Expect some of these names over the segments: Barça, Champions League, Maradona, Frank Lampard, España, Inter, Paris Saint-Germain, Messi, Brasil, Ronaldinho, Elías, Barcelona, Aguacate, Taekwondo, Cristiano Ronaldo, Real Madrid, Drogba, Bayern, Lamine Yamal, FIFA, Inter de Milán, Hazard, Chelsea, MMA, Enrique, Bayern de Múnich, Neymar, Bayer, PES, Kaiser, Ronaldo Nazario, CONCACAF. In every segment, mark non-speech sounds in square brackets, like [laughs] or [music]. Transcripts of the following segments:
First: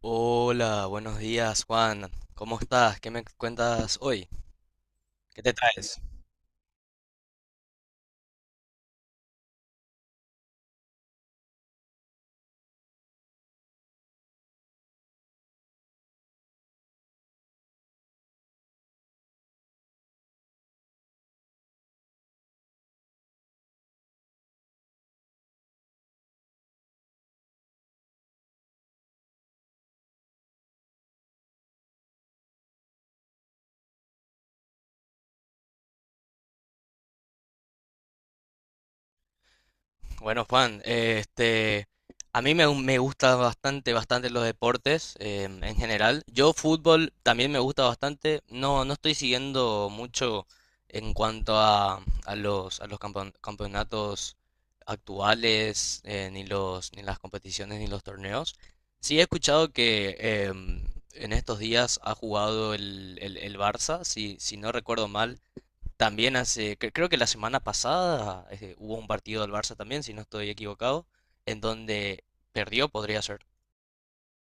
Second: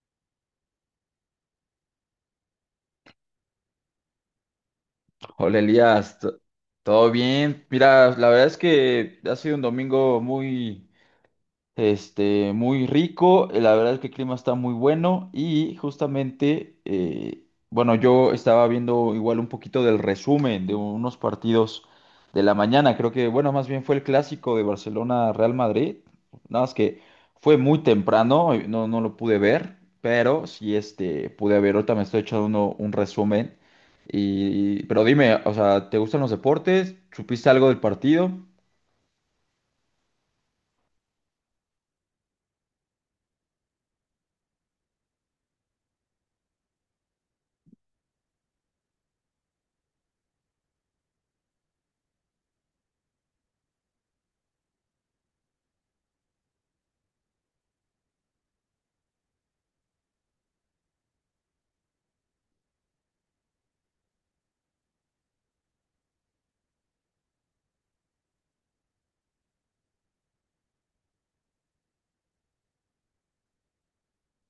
Hola, buenos días, Juan. ¿Cómo estás? ¿Qué me cuentas hoy? ¿Qué te Hola traes? Elías, ¿todo bien? Mira, la verdad es que ha sido un domingo muy, muy rico, la verdad es que el clima está muy bueno y justamente, bueno, yo estaba viendo igual un poquito del resumen de unos partidos de la mañana, creo que, bueno, más bien fue el clásico de Barcelona-Real Madrid, nada más que fue muy temprano, no, no lo pude ver, pero sí, pude ver, ahorita me estoy echando un resumen, y, pero dime, o sea, ¿te gustan los deportes? ¿Supiste algo del partido? Bueno, Juan, a mí me gusta bastante los deportes en general. Yo fútbol también me gusta bastante. No estoy siguiendo mucho en cuanto a a los campeonatos actuales, ni ni las competiciones, ni los torneos. Sí he escuchado que em, en estos días ha jugado el Barça, si no recuerdo mal, también creo que la semana pasada hubo un partido del Barça también, si no estoy equivocado, en donde perdió, podría ser.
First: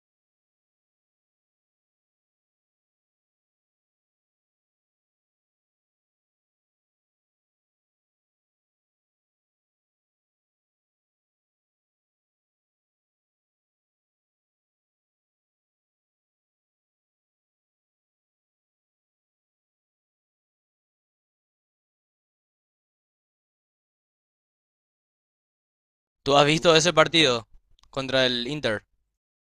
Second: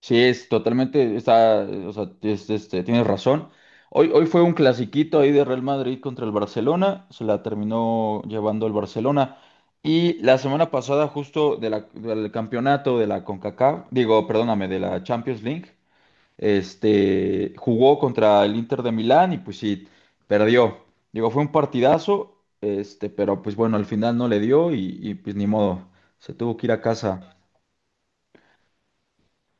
Sí, es totalmente, está, o sea, tienes razón. Hoy fue un clasiquito ahí de Real Madrid contra el Barcelona, se la terminó llevando el Barcelona. Y la semana pasada, justo de del campeonato de la CONCACAF, digo, perdóname, de la Champions League, jugó contra el Inter de Milán y pues sí, perdió. Digo, fue un partidazo, pero pues bueno, al final no le dio y pues ni modo, se ¿Tú has tuvo que ir visto a ese casa. partido contra el Inter?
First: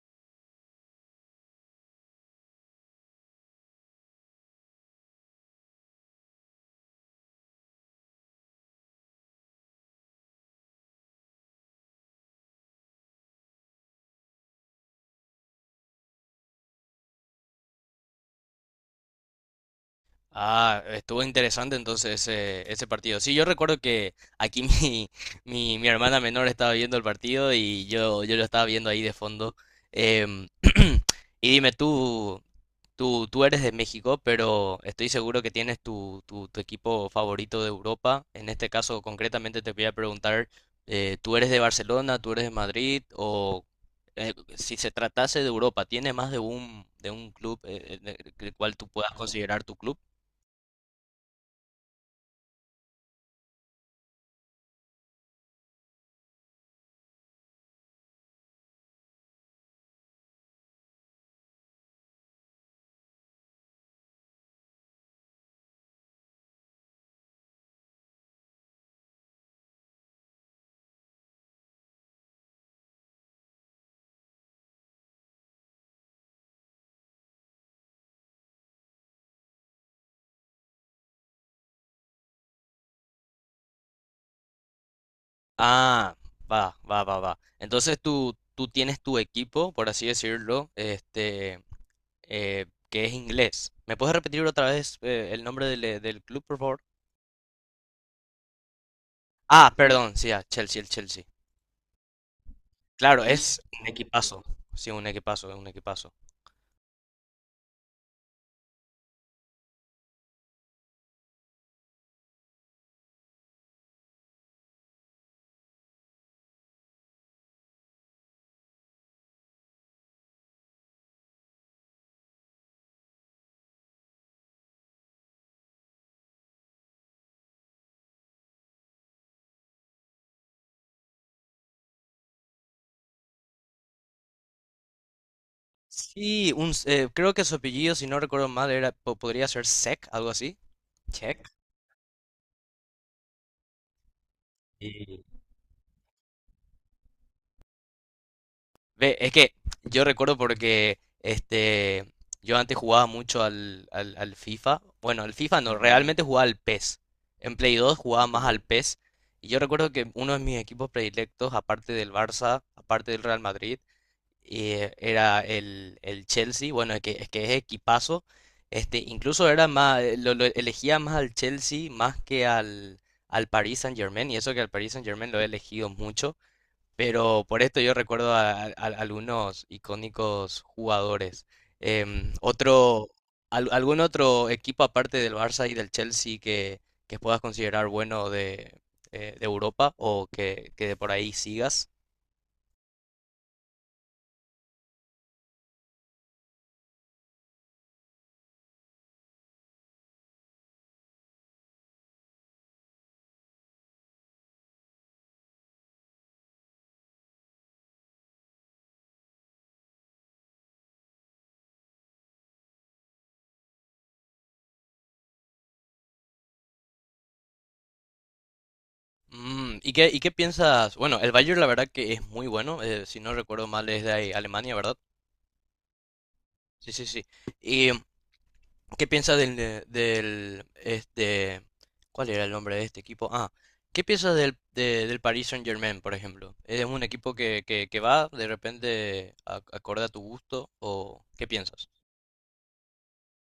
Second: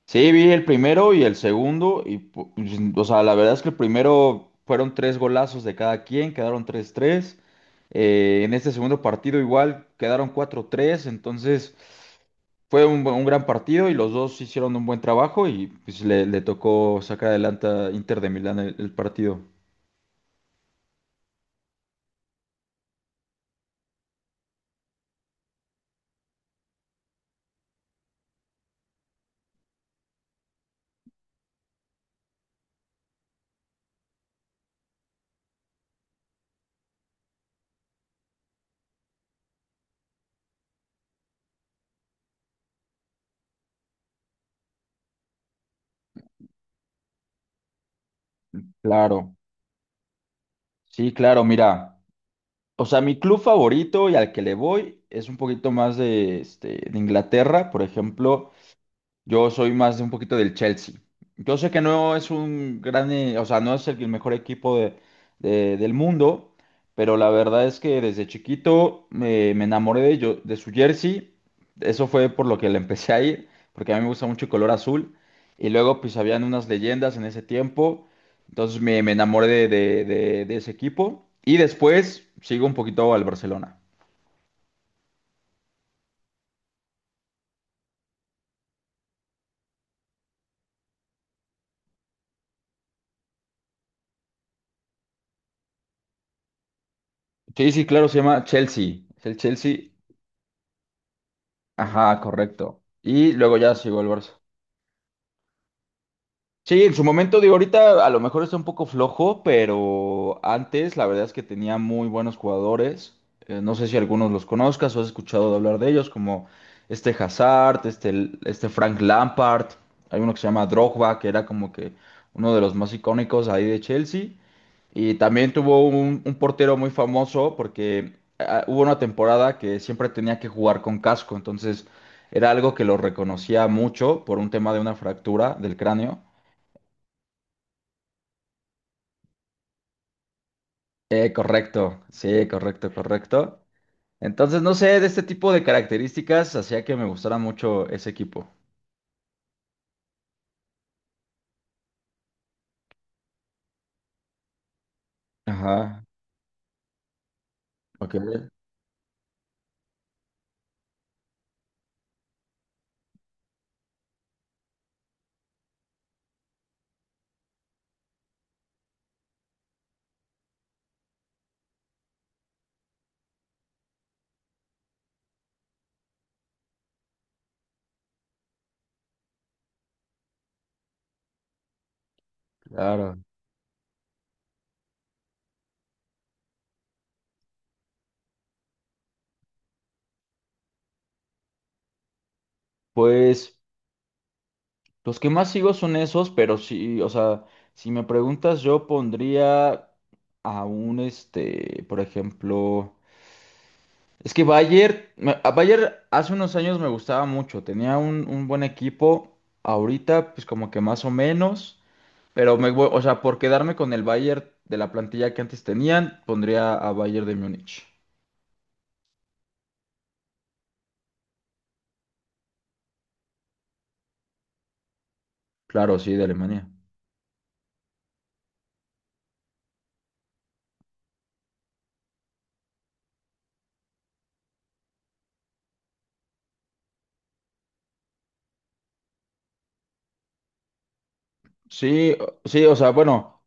Sí, vi el primero y el segundo, y pues, o sea, la verdad es que el primero fueron tres golazos de cada quien, quedaron tres tres. En este segundo partido igual quedaron cuatro tres, entonces fue un, un gran partido y los dos hicieron un buen trabajo y pues, le tocó sacar adelante a Inter de Milán el partido. Ah, estuvo interesante entonces ese partido. Sí, yo recuerdo que aquí [laughs] mi hermana menor estaba viendo el partido y yo lo estaba viendo ahí de fondo. Em, [clears throat] y dime tú. Tú eres de México, pero estoy seguro que tienes tu equipo favorito de Europa. En este caso, concretamente, te voy a preguntar, ¿tú eres de Barcelona, tú eres de Madrid? O si se tratase de Europa, ¿tienes más de de un club el cual tú puedas Claro, considerar tu club? sí, claro, mira, o sea, mi club favorito y al que le voy es un poquito más de, de Inglaterra, por ejemplo. Yo soy más de un poquito del Chelsea. Yo sé que no es un gran, o sea, no es el mejor equipo del mundo, pero la verdad es que desde chiquito me enamoré de, yo, de su jersey. Eso fue por lo que le empecé a ir, porque a mí me gusta mucho el color azul. Y luego pues habían unas leyendas en ese tiempo. Entonces me enamoré de ese equipo. Y después sigo un poquito al Barcelona. Ah, va. Entonces tú tienes tu equipo, por así decirlo, que es inglés. ¿Me puedes repetir otra vez el nombre del club, por favor? Sí, sí, claro, se llama Chelsea. Es el Ah, Chelsea. perdón, sí, ah, Chelsea, el Chelsea. Ajá, correcto. Claro, Y es luego ya un llegó el Barça. equipazo. Sí, un equipazo, es un equipazo. Sí, en su momento, digo, ahorita a lo mejor está un poco flojo, pero antes la verdad es que tenía muy buenos jugadores. No sé si algunos los conozcas o has escuchado de hablar de ellos, como este Hazard, este Frank Lampard. Hay uno que se llama Drogba, que era como que uno de los más icónicos ahí de Chelsea. Y también tuvo un, portero muy famoso porque hubo una temporada que siempre tenía que jugar con casco, entonces era algo que lo reconocía mucho por un tema de una fractura del cráneo. Sí, creo que su apellido, si no recuerdo mal, podría ser Sek, algo así. Eh, Check. correcto, sí, correcto, correcto. Entonces, no sé, de Y este tipo de características hacía que me gustara mucho ese equipo. ve, es que yo recuerdo porque yo antes jugaba mucho al FIFA. Bueno, al FIFA no, Ajá, realmente jugaba al PES. En Play 2 jugaba más ok, al PES. Y yo recuerdo que uno de mis equipos predilectos, aparte del Barça, aparte del Real Madrid, era el Chelsea, bueno, es que es equipazo. Este, incluso era más, lo elegía más al Chelsea más que al, al Paris Saint-Germain, y eso que al Paris Saint-Germain lo he elegido mucho, pero por esto yo recuerdo a algunos icónicos jugadores. Em, otro, claro. ¿Algún otro equipo aparte del Barça y del Chelsea que puedas considerar bueno de Europa o que de por ahí sigas? Pues los que más sigo son esos, pero sí, o sea, si me preguntas, yo pondría a un, por ejemplo, es que Bayer, a Bayer hace unos años me gustaba mucho, tenía un, buen equipo, ahorita pues como que más o menos. Pero me voy, o sea, por quedarme con el Bayern de la plantilla que antes tenían, pondría a Bayern de Múnich. Mm, ¿y qué piensas? Bueno, el Bayern la verdad que es muy bueno, si no recuerdo mal es de ahí, Alemania, ¿verdad? Claro, sí, de Alemania. Sí, sí, sí. ¿Y qué piensas del, cuál era el nombre de este equipo? Ah, ¿qué piensas del Paris Saint-Germain, por ejemplo? ¿Es un equipo que va de repente acorde a tu gusto o qué piensas? Sí, sí, o sea, bueno,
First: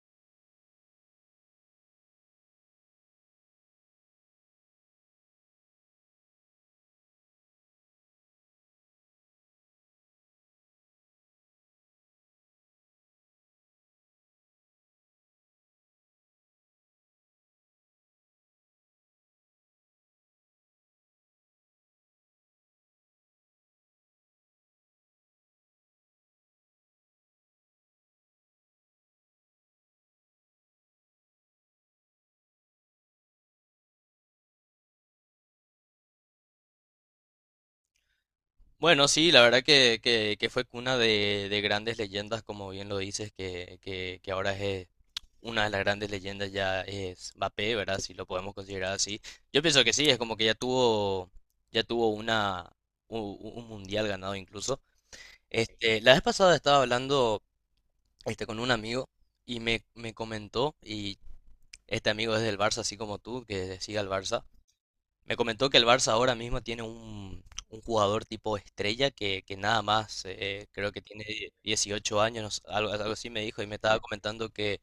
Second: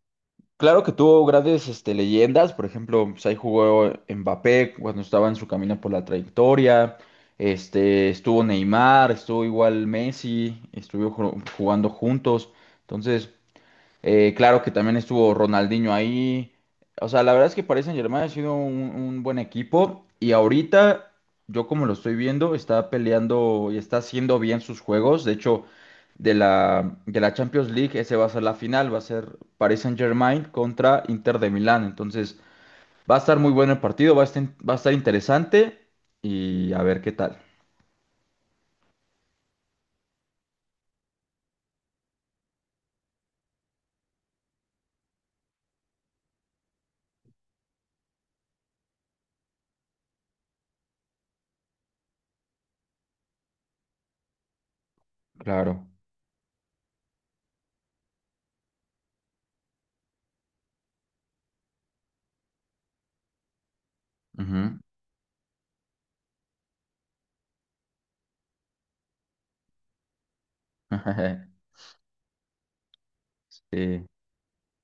claro que tuvo grandes leyendas, por ejemplo, pues ahí jugó Mbappé cuando estaba en su camino por la trayectoria, estuvo Neymar, estuvo igual Messi, estuvieron jugando juntos, entonces. Claro que también estuvo Ronaldinho ahí. O sea, la verdad es que Paris Saint-Germain ha sido un buen equipo y ahorita, yo como lo estoy viendo, está peleando y está haciendo bien sus juegos. De hecho, de la Champions League, ese va a ser la final, va a ser Paris Saint-Germain contra Inter de Milán. Entonces, va a estar muy bueno el partido, va a estar interesante, y a ver qué tal. Bueno, sí, la verdad que fue cuna de grandes leyendas, como bien lo dices, que ahora es una de las grandes leyendas ya es Mbappé, ¿verdad? Si lo podemos considerar así. Yo pienso que sí, es como que ya tuvo un mundial ganado incluso. Claro. Este, la vez pasada estaba hablando con un amigo y me comentó, y este amigo es del Barça, así como tú, que sigue al Barça, Ujú. me comentó que el Barça ahora mismo tiene un jugador tipo estrella que nada más, creo que tiene [laughs] 18 años, no sé, algo así me dijo, y me estaba Sí. comentando que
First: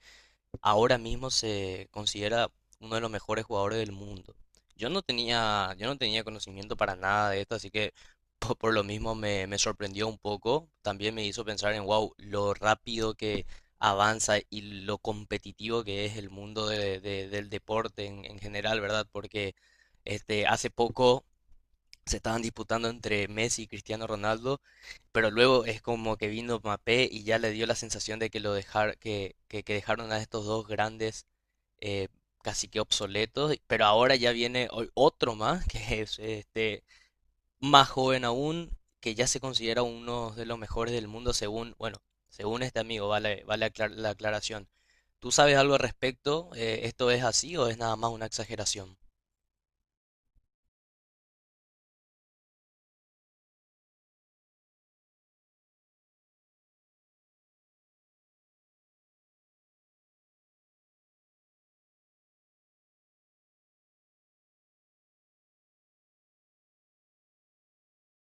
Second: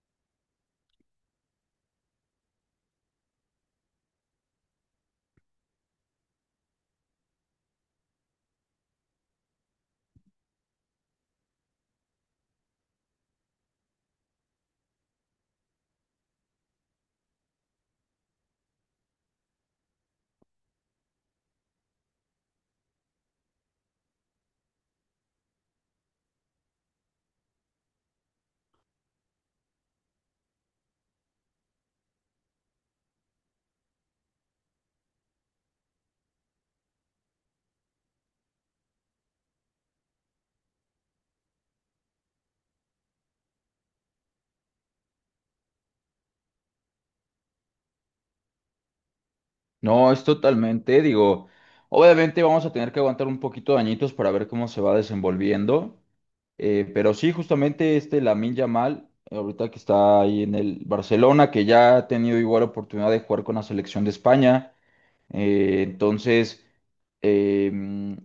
ahora mismo se considera uno de los mejores jugadores del mundo. Yo no tenía conocimiento para nada de esto, así que lo mismo me sorprendió un poco. También me hizo pensar en, wow, lo rápido que avanza y lo competitivo que es el mundo del deporte en general, ¿verdad? Porque hace poco se estaban disputando entre Messi y Cristiano Ronaldo, pero luego es como que vino Mbappé y ya le dio la sensación de que lo dejar, que dejaron a estos dos grandes eh, casi que obsoletos, pero ahora ya viene otro más, [laughs] que es este más joven aún, que ya se considera uno de los mejores del mundo según, bueno, según este amigo, vale, la aclaración. ¿Tú sabes algo al respecto? ¿Esto es así o es nada más una exageración? No, es totalmente, digo, obviamente vamos a tener que aguantar un poquito de añitos para ver cómo se va desenvolviendo, pero sí, justamente este Lamine Yamal, ahorita que está ahí en el Barcelona, que ya ha tenido igual oportunidad de jugar con la selección de España, entonces. em,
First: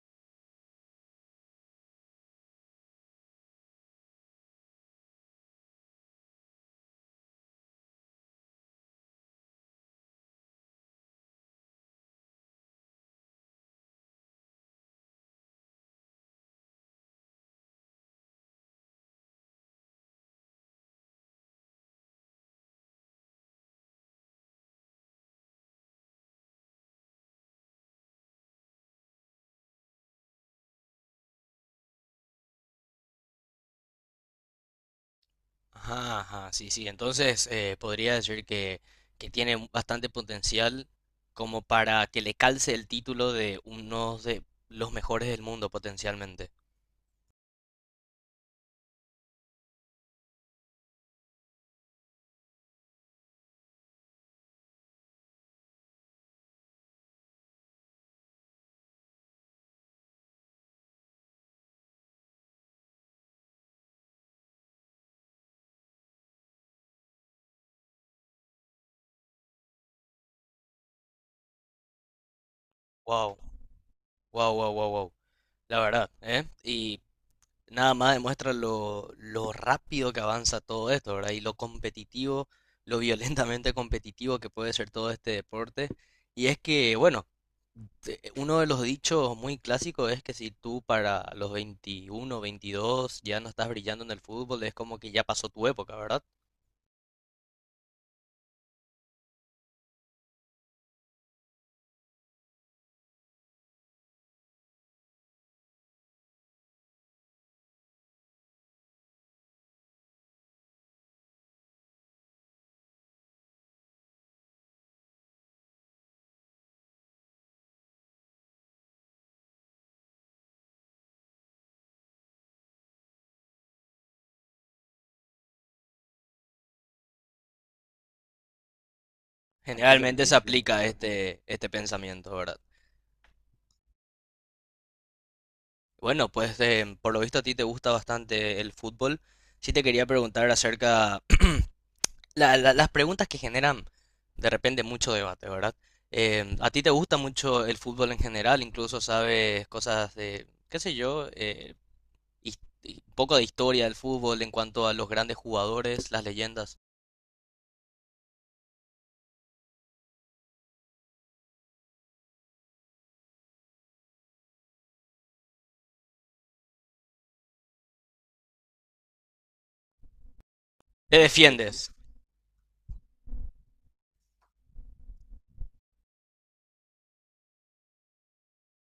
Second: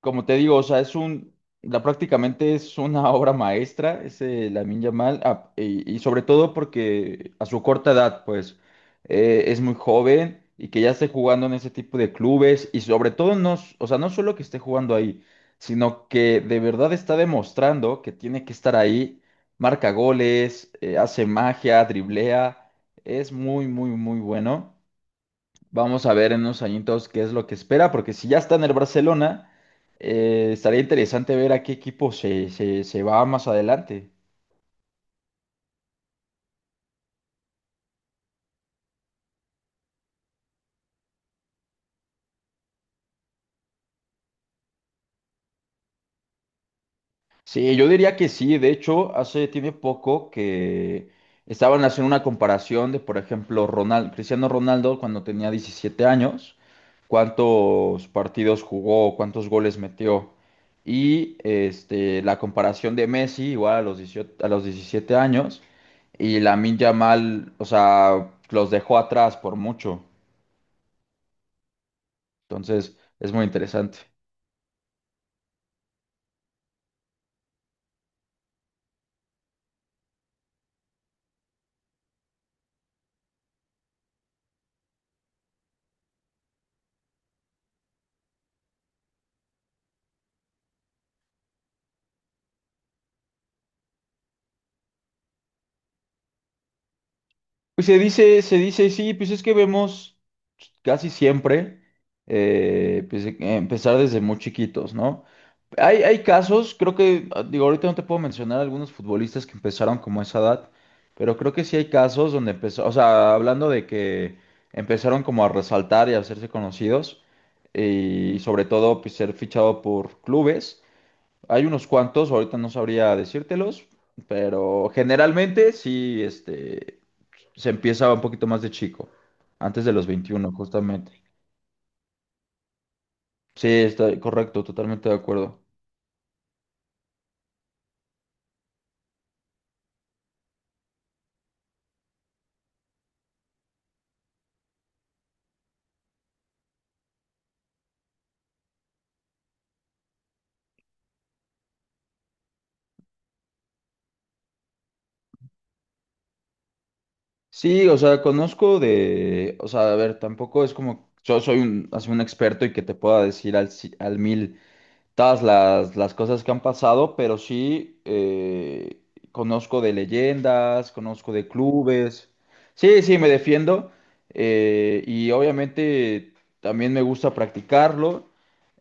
como te digo, o sea, es un, la, prácticamente es una [laughs] obra maestra, ese Lamine Yamal. Y sobre todo porque a su corta edad, pues, es muy joven y que ya esté jugando en ese tipo de clubes, y sobre todo, no, o sea, no solo que esté jugando ahí, sino que de verdad está demostrando que tiene que estar ahí, marca goles, hace magia, driblea, es muy, muy, muy bueno. Vamos a ver en unos añitos qué es lo que espera, porque si ya está en el Barcelona, estaría interesante ver a qué equipo se, se, se va más adelante. Ajá, ajá, sí, sí. Entonces, podría decir que tiene bastante potencial como para que le calce el título de uno de los mejores del mundo potencialmente. Sí, yo diría que sí. De hecho, hace tiene poco que estaban haciendo una comparación de, por ejemplo, Cristiano Ronaldo cuando tenía 17 años, cuántos partidos jugó, cuántos goles metió. Y este, la comparación de Messi, igual a los 18 a los 17 años, y Lamine Yamal, o sea, los dejó atrás por mucho. Entonces, es Wow, muy interesante. Wow. La verdad, ¿eh? Y nada más demuestra lo rápido que avanza todo esto, ¿verdad? Y lo competitivo, lo [laughs] violentamente competitivo que puede ser todo este deporte. Y es que, bueno, uno de los dichos muy clásicos es que si tú para los 21, 22 ya no estás brillando en el fútbol, es como que ya pasó tu época, ¿verdad? Pues se dice, sí, pues es que vemos casi siempre, pues, empezar desde muy chiquitos, ¿no? Hay casos, creo que, digo, ahorita no te puedo mencionar algunos futbolistas que empezaron como a esa edad, pero creo que sí hay casos donde empezó, o sea, hablando de que empezaron como a resaltar y a hacerse conocidos, y sobre todo, pues ser fichado por clubes. Hay unos cuantos, ahorita no sabría decírtelos, pero generalmente sí. Se empieza un poquito más de chico, antes de los Generalmente se 21 aplica justamente. Este pensamiento, ¿verdad? Sí, está correcto, totalmente de acuerdo. Bueno, pues por lo visto a ti te gusta bastante el fútbol. Sí te quería preguntar acerca [clears throat] las preguntas que generan de repente mucho debate, ¿verdad? Em, a ti te gusta mucho el fútbol en general, incluso sabes cosas de, qué sé yo, y un poco de historia del fútbol en cuanto a los grandes jugadores, las leyendas. Sí, o sea, conozco de, o sea, a ver, tampoco es como, yo soy un, así un experto y que te pueda decir al, al mil todas las cosas que han pasado, pero sí, conozco de leyendas, ¿Te conozco de defiendes? clubes. Sí, sí, me defiendo, y obviamente también me gusta practicarlo.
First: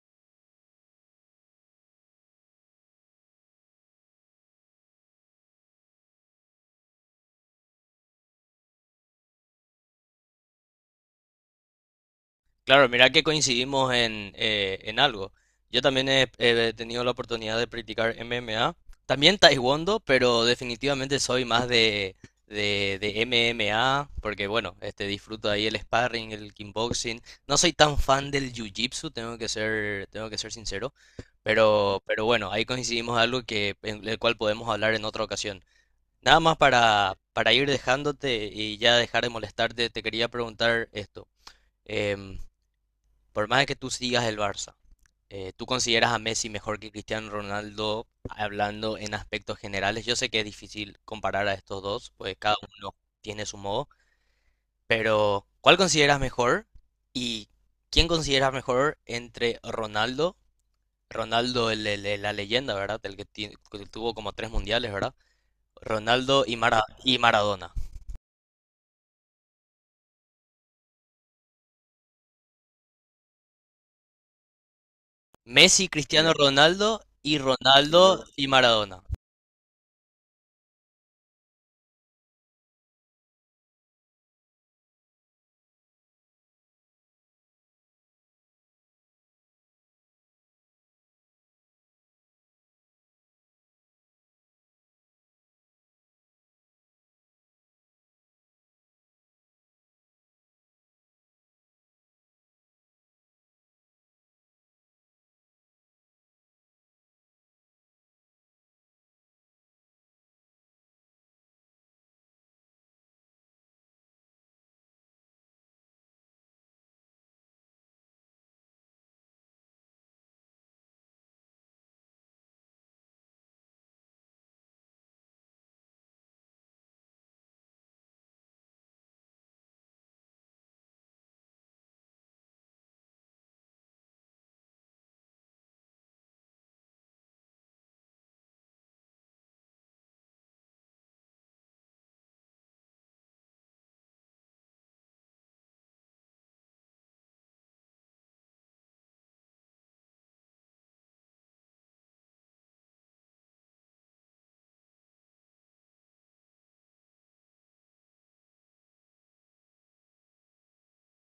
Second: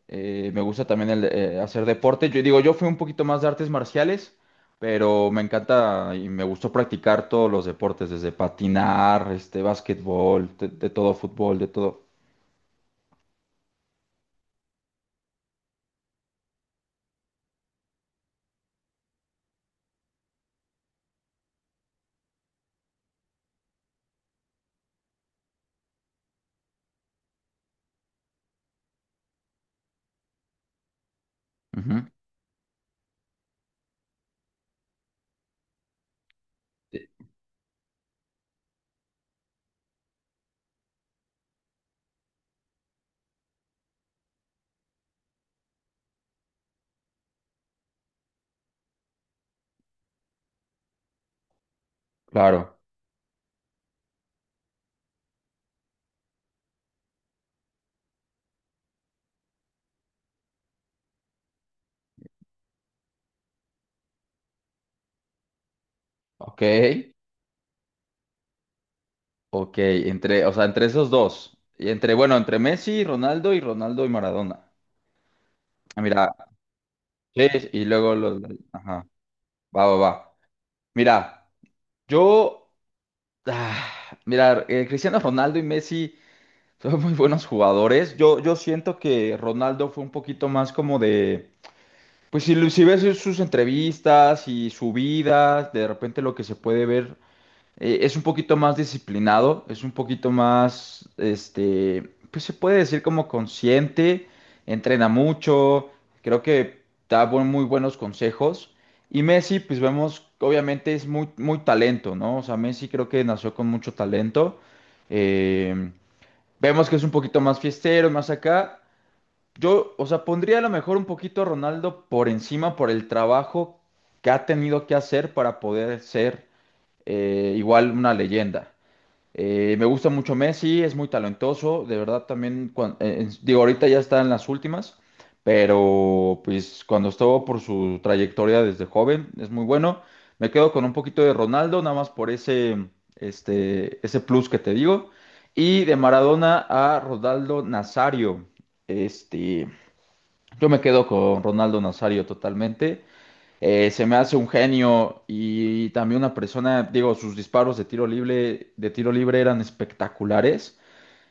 Me gusta también el, hacer deporte. Yo digo, yo fui un poquito más de artes marciales, pero me encanta y me gustó practicar todos los deportes, desde patinar, básquetbol, de todo, fútbol, de todo. Claro, mira que coincidimos en algo. Yo también he tenido la oportunidad de practicar MMA, también Taekwondo, pero definitivamente soy más de MMA, porque bueno, este, disfruto ahí el sparring, el kickboxing. No soy tan fan del jiu-jitsu, tengo que ser sincero, Ujú. pero bueno, ahí coincidimos en algo que, en el cual podemos hablar en otra ocasión. Nada más Sí. Para ir dejándote y ya dejar de molestarte, te quería preguntar esto. Em, por más de que tú sigas el Barça, ¿tú consideras a Messi mejor que Cristiano Ronaldo hablando en aspectos generales? Yo sé que es difícil comparar a estos dos, pues cada Claro. uno tiene su modo, pero ¿cuál consideras mejor? ¿Y quién consideras mejor entre Ronaldo, Ronaldo la leyenda, ¿verdad? El que tuvo como tres mundiales, ¿verdad? Ronaldo Ok, y Maradona. ok. Entre, o sea, entre esos dos. Y entre, bueno, entre Messi, Ronaldo y Ronaldo y Maradona. Messi, Ah, Cristiano Mira, Ronaldo y sí, y luego Ronaldo los. y Maradona. Ajá, va, va, va. Mira, yo. ah, Mira, Cristiano Ronaldo y Messi. Son muy buenos jugadores. Yo siento que Ronaldo fue un poquito más como de, pues si, si ves sus entrevistas y su vida, de repente lo que se puede ver es un poquito más disciplinado, es un poquito más, pues se puede decir como consciente, entrena mucho, creo que da muy buenos consejos. Y Messi, pues vemos, obviamente es muy, muy talento, ¿no? O sea, Messi creo que nació con mucho talento. eh, Vemos que es un poquito más fiestero, más acá. Yo, o sea, pondría a lo mejor un poquito a Ronaldo por encima por el trabajo que ha tenido que hacer para poder ser, igual una leyenda. Me gusta mucho Messi, es muy talentoso, de verdad también, digo, ahorita ya está en las últimas, pero pues cuando estuvo por su trayectoria desde joven, es muy bueno. Me quedo con un poquito de Ronaldo, nada más por ese, ese plus que te digo. Y de Maradona a Ronaldo Nazario, este, yo me quedo con Ronaldo Nazario totalmente. Se me hace un genio y también una persona, digo, sus disparos de tiro libre eran espectaculares.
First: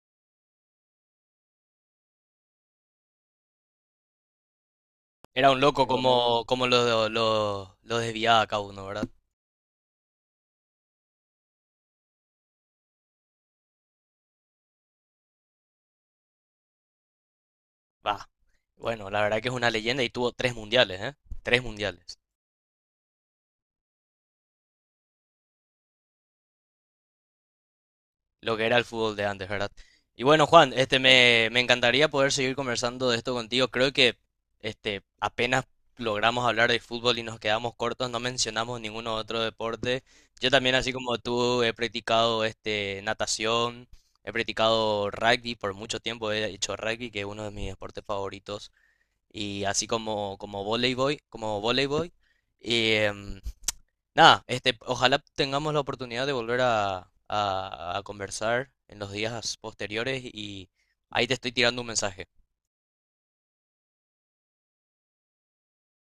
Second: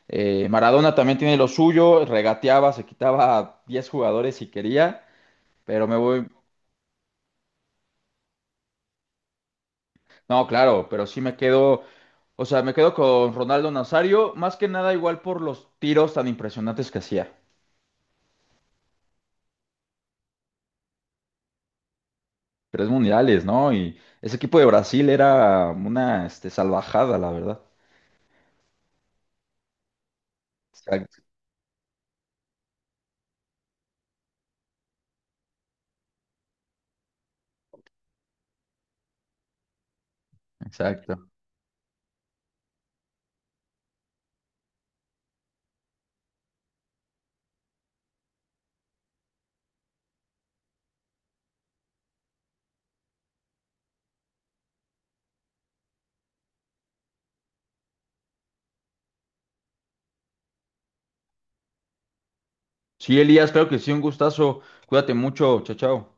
Maradona también tiene lo suyo, regateaba, se quitaba a 10 jugadores si quería, Era un loco pero me voy, como, lo desviaba cada uno, ¿verdad? no, claro, pero sí me quedo, o sea, me quedo con Ronaldo Nazario, más que nada igual por los tiros tan impresionantes que hacía. Va. Bueno, la verdad que es una leyenda y tuvo tres mundiales, ¿eh? Tres mundiales. Tres mundiales, ¿no? Y ese equipo de Brasil era una, salvajada, la verdad. Lo que era el fútbol de antes, ¿verdad? Y bueno, Juan, Exacto. Me encantaría poder seguir conversando de esto contigo. Creo que este apenas logramos hablar de fútbol y nos quedamos cortos, no mencionamos ningún otro deporte. Yo también, así como Exacto. tú, he practicado este natación, he practicado rugby por mucho tiempo, he hecho rugby, que es uno de mis deportes favoritos, y así como voleibol, como voleibol. Nada, este, ojalá tengamos la oportunidad de volver a conversar en los días posteriores y ahí te estoy tirando un mensaje. Sí, Elías, claro que sí, un gustazo. Cuídate mucho, chao, chao.